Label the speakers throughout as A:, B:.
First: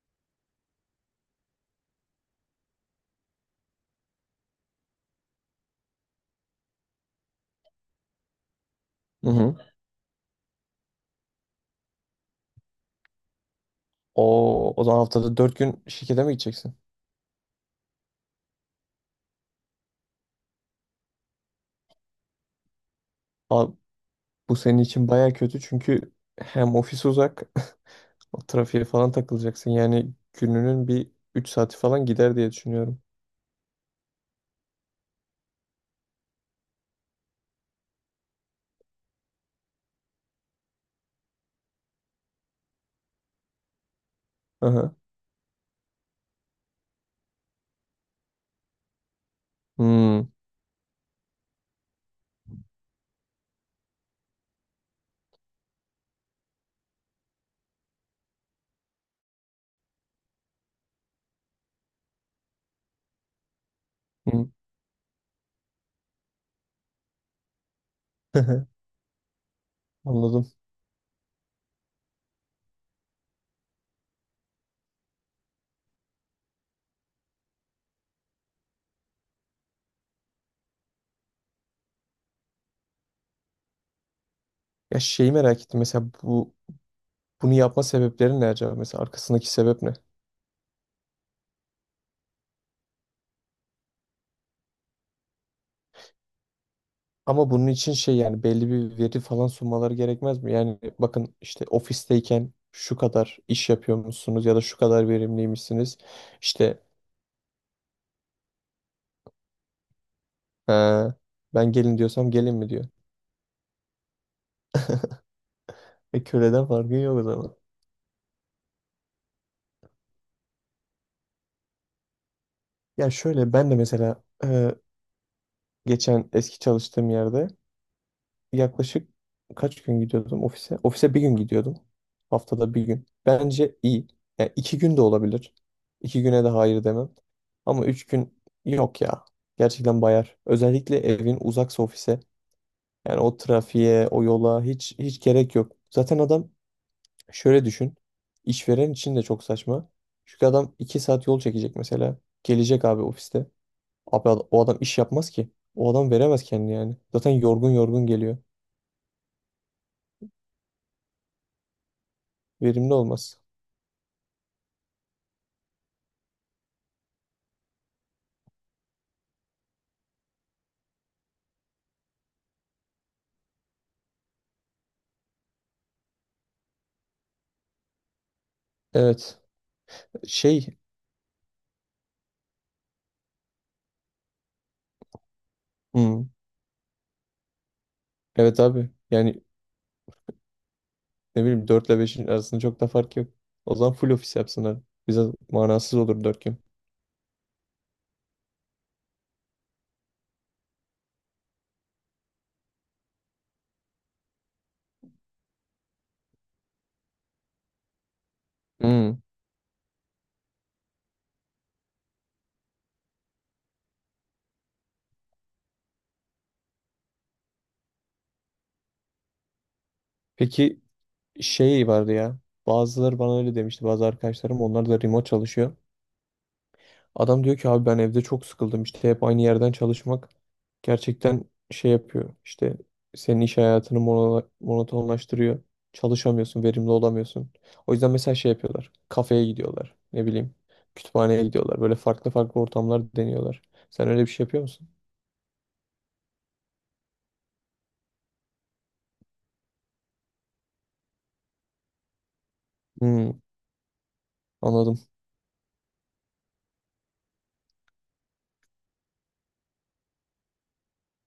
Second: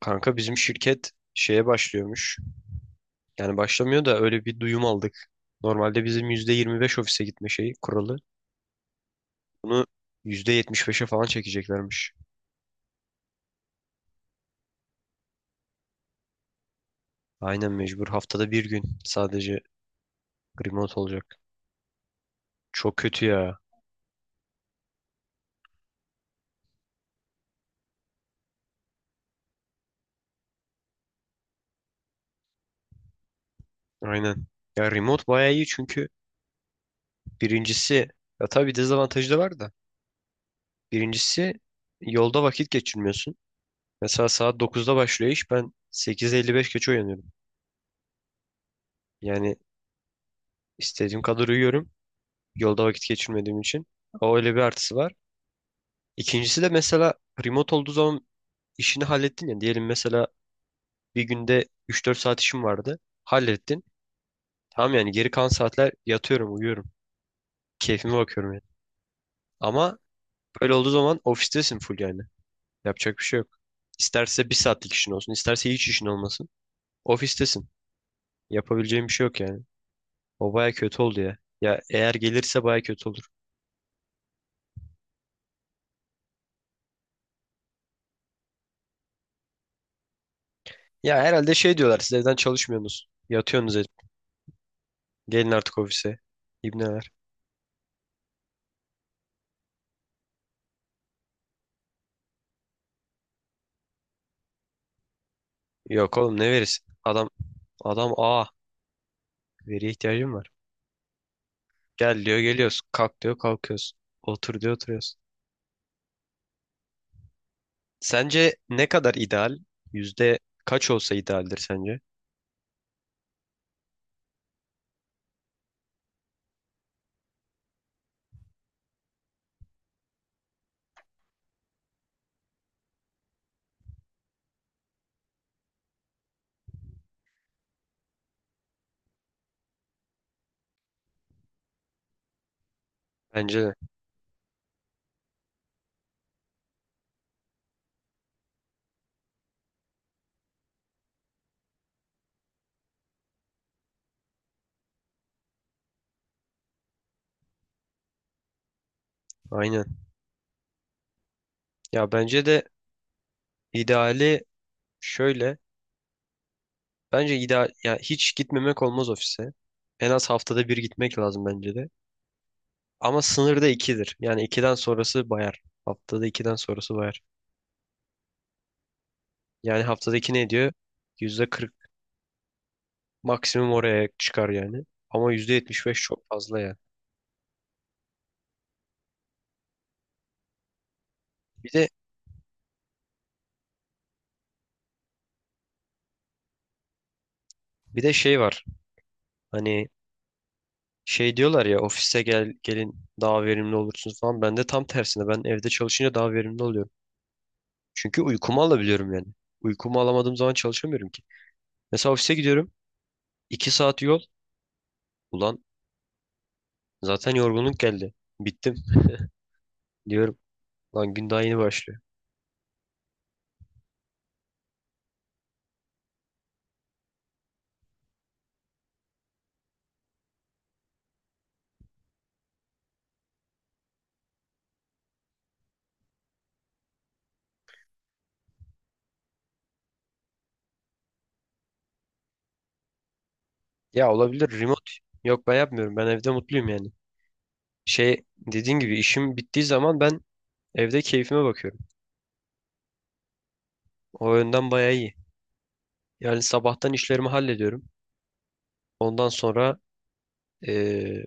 A: Kanka bizim şirket şeye başlıyormuş. Yani başlamıyor da öyle bir duyum aldık. Normalde bizim %25 ofise gitme şeyi kuralı.
B: Hı hı.
A: Bunu %75'e falan çekeceklermiş.
B: O zaman haftada 4 gün şirkete mi gideceksin?
A: Aynen mecbur. Haftada bir gün sadece remote olacak. Çok kötü ya.
B: Abi, bu senin için baya kötü çünkü hem ofis uzak, o trafiğe falan takılacaksın. Yani gününün bir 3 saati falan gider diye düşünüyorum.
A: Aynen. Ya remote bayağı iyi çünkü birincisi ya tabii dezavantajı da var da. Birincisi yolda vakit geçirmiyorsun. Mesela saat
B: Aha.
A: dokuzda başlıyor iş, ben 8:55 geç uyanıyorum. Yani
B: Hmm.
A: istediğim kadar uyuyorum. Yolda vakit geçirmediğim için. O öyle bir artısı var. İkincisi de mesela remote olduğu zaman işini hallettin ya. Diyelim mesela bir günde 3-4 saat işim vardı. Hallettin.
B: Hmm.
A: Tamam, yani geri kalan saatler yatıyorum, uyuyorum. Keyfime bakıyorum yani. Ama
B: Anladım.
A: böyle olduğu zaman ofistesin full yani. Yapacak bir şey yok. İsterse bir saatlik işin olsun, isterse hiç işin olmasın. Ofistesin. Yapabileceğim bir şey yok yani. O baya kötü oldu ya. Ya eğer gelirse baya kötü olur.
B: Ya şeyi merak ettim. Mesela bunu yapma sebepleri ne acaba? Mesela arkasındaki sebep ne?
A: Ya herhalde şey diyorlar, siz evden çalışmıyorsunuz, yatıyorsunuz. Gelin artık ofise. İbneler.
B: Ama bunun için şey yani belli bir veri falan sunmaları gerekmez mi? Yani bakın işte ofisteyken şu kadar iş yapıyormuşsunuz ya da şu kadar verimliymişsiniz.
A: Yok oğlum, ne
B: İşte.
A: verirsin? Adam veriye ihtiyacım var.
B: Ha, ben gelin
A: Gel
B: diyorsam
A: diyor
B: gelin mi
A: geliyoruz.
B: diyor.
A: Kalk diyor kalkıyoruz. Otur diyor oturuyoruz.
B: E köleden farkı yok o zaman.
A: Sence ne kadar ideal? Yüzde kaç olsa idealdir sence?
B: Ya şöyle ben de mesela geçen eski çalıştığım yerde yaklaşık kaç gün gidiyordum ofise? Ofise bir gün gidiyordum. Haftada bir gün. Bence iyi. Yani iki gün de olabilir. İki güne de hayır demem. Ama üç gün yok ya. Gerçekten bayar. Özellikle evin uzaksa ofise. Yani o
A: Bence de.
B: trafiğe, o yola hiç hiç gerek yok. Zaten adam. Şöyle düşün. İşveren için de çok saçma. Çünkü adam 2 saat yol çekecek mesela. Gelecek abi ofiste. O adam iş yapmaz ki. O adam veremez kendini yani. Zaten yorgun yorgun geliyor.
A: Aynen. Ya bence de
B: Verimli olmaz.
A: ideali şöyle. Bence ideal, ya hiç gitmemek olmaz ofise. En az haftada bir gitmek lazım bence de. Ama sınırda ikidir. Yani ikiden sonrası bayar. Haftada ikiden sonrası bayar.
B: Evet.
A: Yani haftada iki ne ediyor?
B: Şey.
A: %40. Maksimum oraya çıkar yani. Ama %75
B: hmm,
A: çok fazla yani.
B: Evet abi. Yani ne bileyim
A: Bir de
B: 4 ile 5'in arasında çok da fark yok. O zaman full ofis yapsınlar. Bize manasız olur 4 gün.
A: bir de şey var. Hani şey diyorlar ya, ofise gel, gelin daha verimli olursunuz falan. Ben de tam tersine, ben evde çalışınca daha verimli oluyorum. Çünkü uykumu alabiliyorum
B: Hmm.
A: yani. Uykumu alamadığım zaman çalışamıyorum ki. Mesela ofise gidiyorum. 2 saat yol. Ulan zaten yorgunluk geldi. Bittim diyorum.
B: Peki
A: Lan gün daha yeni
B: şey
A: başlıyor.
B: vardı ya. Bazıları bana öyle demişti. Bazı arkadaşlarım onlar da remote çalışıyor. Adam diyor ki abi ben evde çok sıkıldım işte hep aynı yerden çalışmak gerçekten şey yapıyor işte senin iş hayatını monotonlaştırıyor. Çalışamıyorsun, verimli olamıyorsun. O yüzden mesela şey yapıyorlar. Kafeye gidiyorlar. Ne bileyim kütüphaneye gidiyorlar. Böyle farklı farklı ortamlar deniyorlar. Sen
A: Ya
B: öyle bir şey
A: olabilir
B: yapıyor musun?
A: remote. Yok ben yapmıyorum. Ben evde mutluyum yani. Şey, dediğin gibi işim bittiği zaman ben evde keyfime bakıyorum.
B: Hmm,
A: O yönden bayağı
B: anladım.
A: iyi. Yani sabahtan işlerimi hallediyorum. Ondan sonra eee,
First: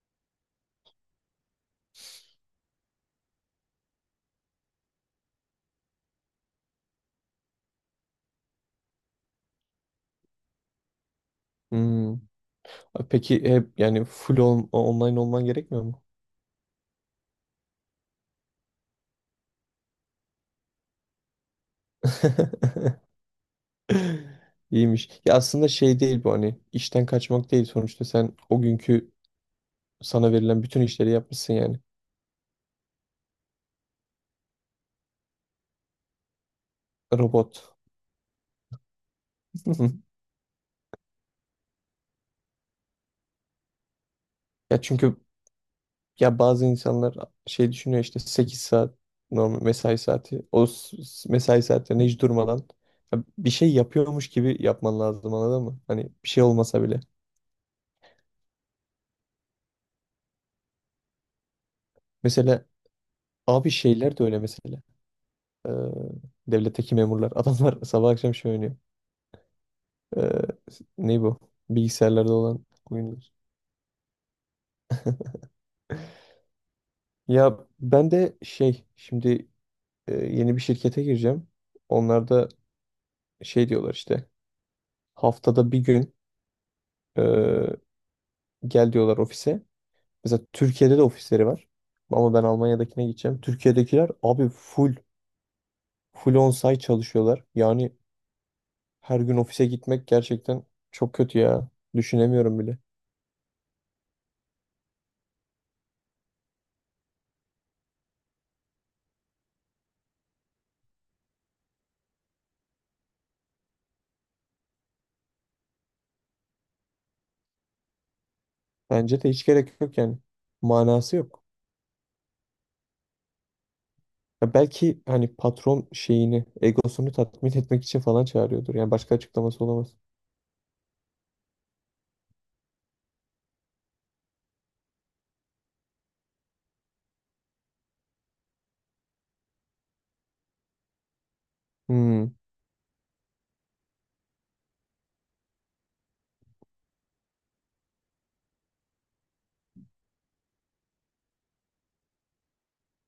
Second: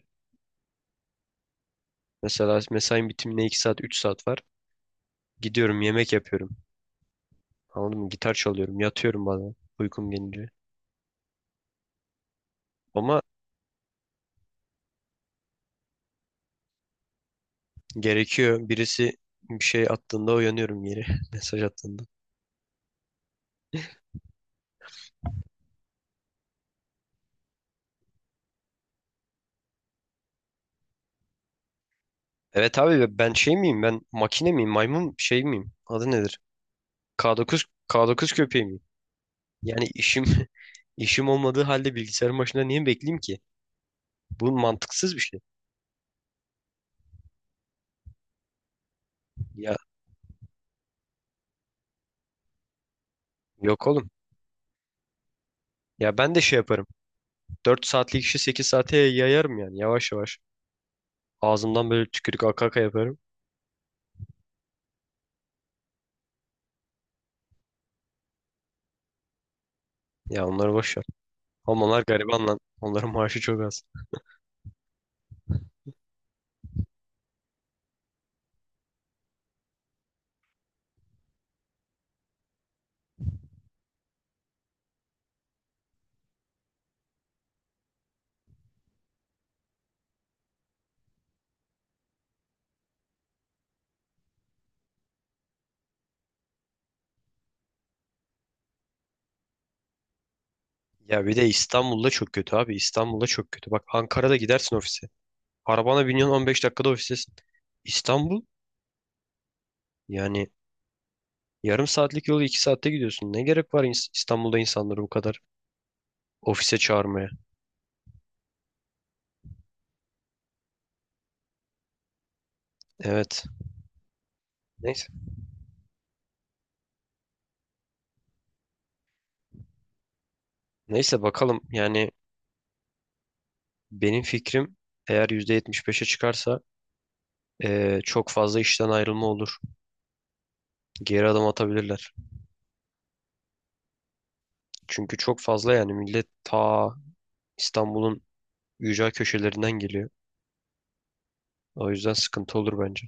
A: mesela mesain bitimine 2 saat 3 saat var. Gidiyorum yemek yapıyorum. Anladın mı? Gitar çalıyorum. Yatıyorum bazen uykum gelince.
B: Hmm.
A: Ama
B: Peki hep yani online olman gerekmiyor mu?
A: gerekiyor. Birisi bir şey attığında uyanıyorum yeri. Mesaj attığında.
B: İyiymiş. Ya aslında şey değil bu hani işten kaçmak değil sonuçta sen o günkü. Sana verilen bütün işleri yapmışsın yani.
A: Evet abi, ben şey miyim? Ben makine miyim? Maymun şey miyim? Adı nedir? K9,
B: Robot.
A: K9 köpeği miyim? Yani işim işim olmadığı halde bilgisayarın başında niye bekleyeyim ki? Bu
B: Ya
A: mantıksız
B: çünkü
A: bir şey.
B: ya bazı insanlar şey düşünüyor işte 8 saat normal
A: Ya
B: mesai saati. Mesai saatlerinde hiç durmadan ya bir şey
A: yok oğlum.
B: yapıyormuş gibi yapman lazım anladın mı? Hani
A: Ya
B: bir
A: ben de
B: şey
A: şey
B: olmasa
A: yaparım.
B: bile.
A: 4 saatlik işi 8 saate yayarım yani, yavaş yavaş. Ağzımdan böyle tükürük aka
B: Mesela
A: aka yaparım.
B: abi şeyler de öyle mesela. Ee, devletteki memurlar. Adamlar sabah akşam şey oynuyor. Ee,
A: Ya onları boş ver.
B: ne bu?
A: Ama onlar
B: Bilgisayarlarda
A: gariban lan.
B: olan
A: Onların
B: oyunlar.
A: maaşı çok az.
B: Ya ben de şey şimdi yeni bir şirkete gireceğim. Onlarda şey diyorlar işte haftada bir gün, e, gel diyorlar ofise. Mesela Türkiye'de de ofisleri var. Ama ben Almanya'dakine gideceğim. Türkiye'dekiler abi full on-site çalışıyorlar. Yani her gün ofise gitmek gerçekten çok
A: Ya bir
B: kötü
A: de
B: ya.
A: İstanbul'da çok kötü
B: Düşünemiyorum
A: abi.
B: bile.
A: İstanbul'da çok kötü. Bak, Ankara'da gidersin ofise. Arabana biniyorsun, 15 dakikada ofistesin. İstanbul, yani yarım saatlik yolu 2 saatte gidiyorsun. Ne gerek var İstanbul'da insanları bu kadar ofise çağırmaya?
B: Bence de hiç gerek yok yani. Manası yok.
A: Evet.
B: Ya belki
A: Neyse.
B: hani patron şeyini, egosunu tatmin etmek için falan çağırıyordur. Yani başka açıklaması olamaz.
A: Neyse bakalım yani, benim fikrim, eğer %75'e çıkarsa çok fazla işten ayrılma olur. Geri adım atabilirler.
B: Hmm.
A: Çünkü çok fazla, yani millet ta İstanbul'un ücra köşelerinden geliyor. O yüzden sıkıntı olur bence.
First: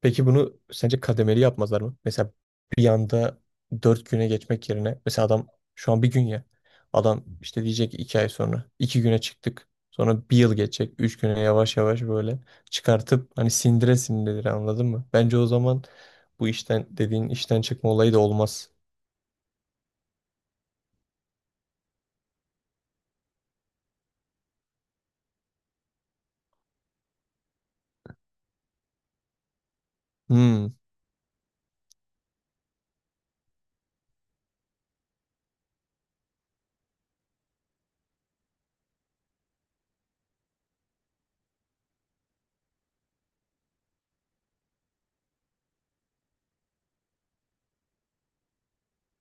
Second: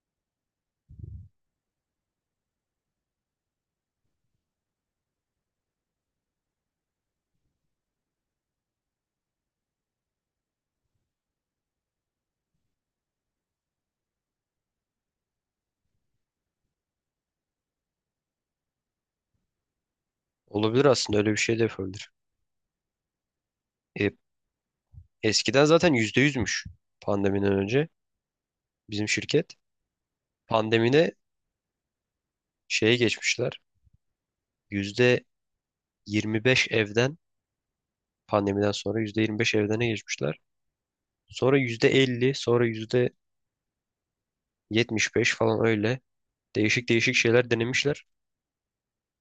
B: Peki bunu sence kademeli yapmazlar mı? Mesela bir anda dört güne geçmek yerine mesela adam şu an bir gün ya adam işte diyecek ki iki ay sonra iki güne çıktık sonra bir yıl geçecek üç güne yavaş yavaş böyle çıkartıp hani sindire sindirir anladın mı? Bence o zaman bu işten dediğin işten çıkma olayı da olmaz.
A: Olabilir, aslında öyle bir şey de yapabilir. E, eskiden zaten %100'müş pandemiden önce bizim şirket.
B: Hmm.
A: Pandemide şeye geçmişler. Yüzde. 25 evden, pandemiden sonra %25 evdene geçmişler. Sonra %50, sonra %75 falan, öyle değişik değişik şeyler denemişler.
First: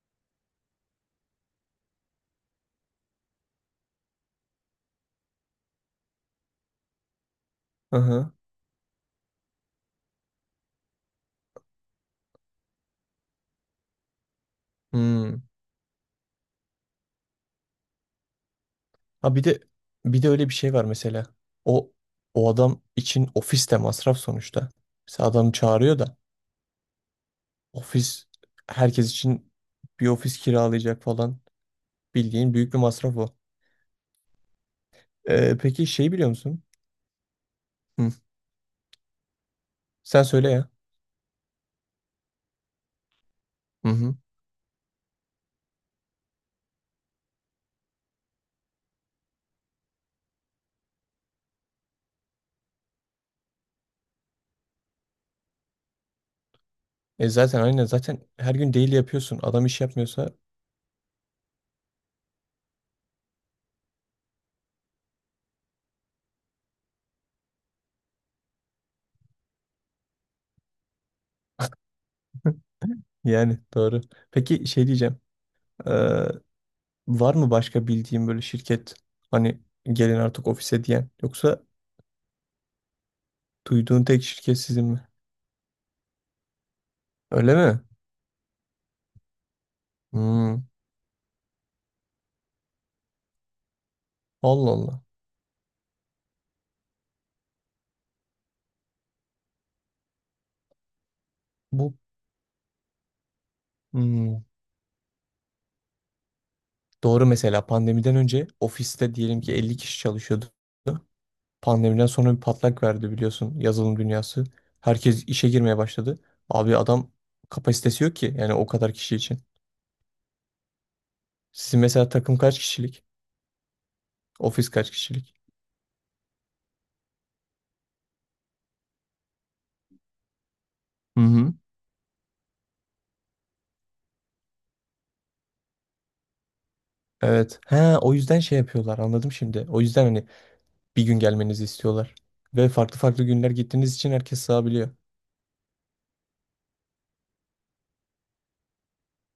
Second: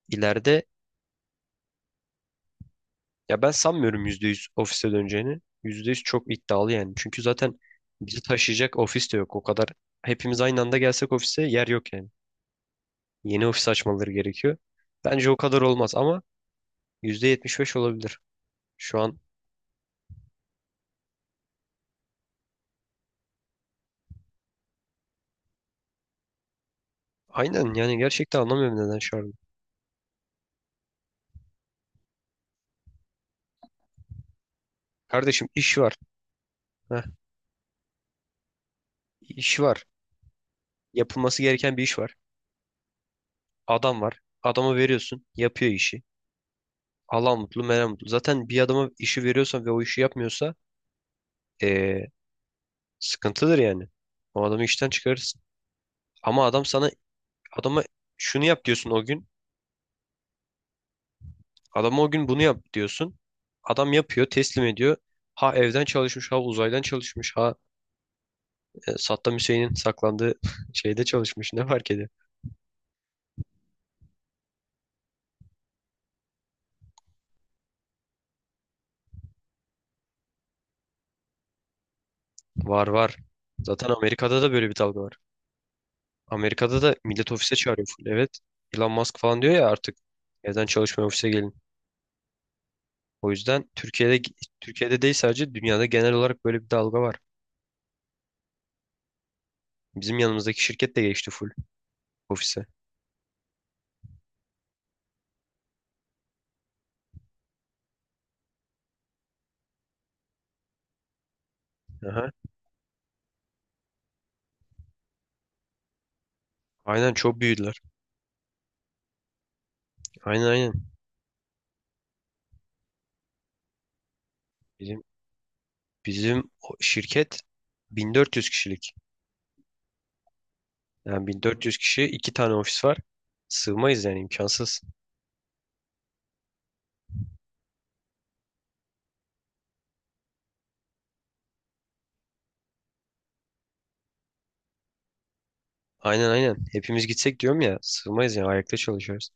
A: İleride, ya ben sanmıyorum %100 ofise döneceğini. %100 çok iddialı yani. Çünkü zaten bizi
B: Aha.
A: taşıyacak ofis de yok. O kadar hepimiz aynı anda gelsek ofise yer yok yani. Yeni ofis açmaları gerekiyor. Bence o
B: Hmm.
A: kadar olmaz ama %75 olabilir. Şu an
B: Ha bir de Bir de öyle bir şey var mesela. O o adam için ofis de masraf sonuçta. Mesela adam çağırıyor da.
A: aynen, yani
B: Ofis
A: gerçekten anlamıyorum neden
B: herkes
A: şu an.
B: için bir ofis kiralayacak falan. Bildiğin büyük bir masraf o.
A: Kardeşim, iş
B: Peki
A: var.
B: şey biliyor musun?
A: Heh,
B: Hı.
A: iş var.
B: Sen söyle ya.
A: Yapılması gereken bir iş var.
B: Hı
A: Adam
B: hı.
A: var. Adama veriyorsun. Yapıyor işi. Allah mutlu, Meryem mutlu. Zaten bir adama işi veriyorsan ve o işi yapmıyorsa eee, sıkıntıdır yani. O adamı işten çıkarırsın. Ama
B: E zaten
A: adama
B: aynen zaten
A: şunu
B: her
A: yap
B: gün
A: diyorsun
B: daily
A: o gün.
B: yapıyorsun. Adam iş yapmıyorsa.
A: Adama o gün bunu yap diyorsun. Adam yapıyor, teslim ediyor. Ha evden çalışmış, ha uzaydan çalışmış, ha Saddam Hüseyin'in saklandığı şeyde çalışmış. Ne fark ediyor?
B: Yani doğru. Peki şey diyeceğim. Ee, var mı başka bildiğin böyle şirket hani gelin artık ofise diyen yoksa
A: Var var. Zaten
B: duyduğun tek
A: Amerika'da da
B: şirket
A: böyle bir
B: sizin
A: dalga
B: mi?
A: var. Amerika'da da millet ofise
B: Öyle mi?
A: çağırıyor full. Evet. Elon Musk falan diyor ya, artık
B: Hmm.
A: evden çalışmaya, ofise gelin. O yüzden Türkiye'de
B: Allah
A: Türkiye'de
B: Allah.
A: değil, sadece dünyada genel olarak böyle bir dalga var. Bizim yanımızdaki şirket de geçti full
B: Bu
A: ofise.
B: hmm doğru. Mesela pandemiden önce ofiste diyelim ki 50 kişi çalışıyordu. Pandemiden
A: Aha.
B: sonra bir patlak verdi biliyorsun yazılım dünyası. Herkes işe girmeye başladı. Abi adam
A: Aynen, çok büyüdüler.
B: kapasitesi yok ki yani o kadar kişi için.
A: Aynen aynen.
B: Sizin mesela takım kaç kişilik? Ofis kaç
A: Bizim
B: kişilik?
A: bizim o şirket 1400 kişilik.
B: Hı
A: Yani
B: hı.
A: 1400 kişi, iki tane ofis var. Sığmayız yani, imkansız.
B: Evet. He, o yüzden şey yapıyorlar anladım şimdi. O yüzden hani bir gün gelmenizi istiyorlar. Ve farklı farklı günler gittiğiniz için herkes sığabiliyor.
A: Aynen aynen. Hepimiz gitsek diyorum ya, sığmayız yani, ayakta çalışıyoruz.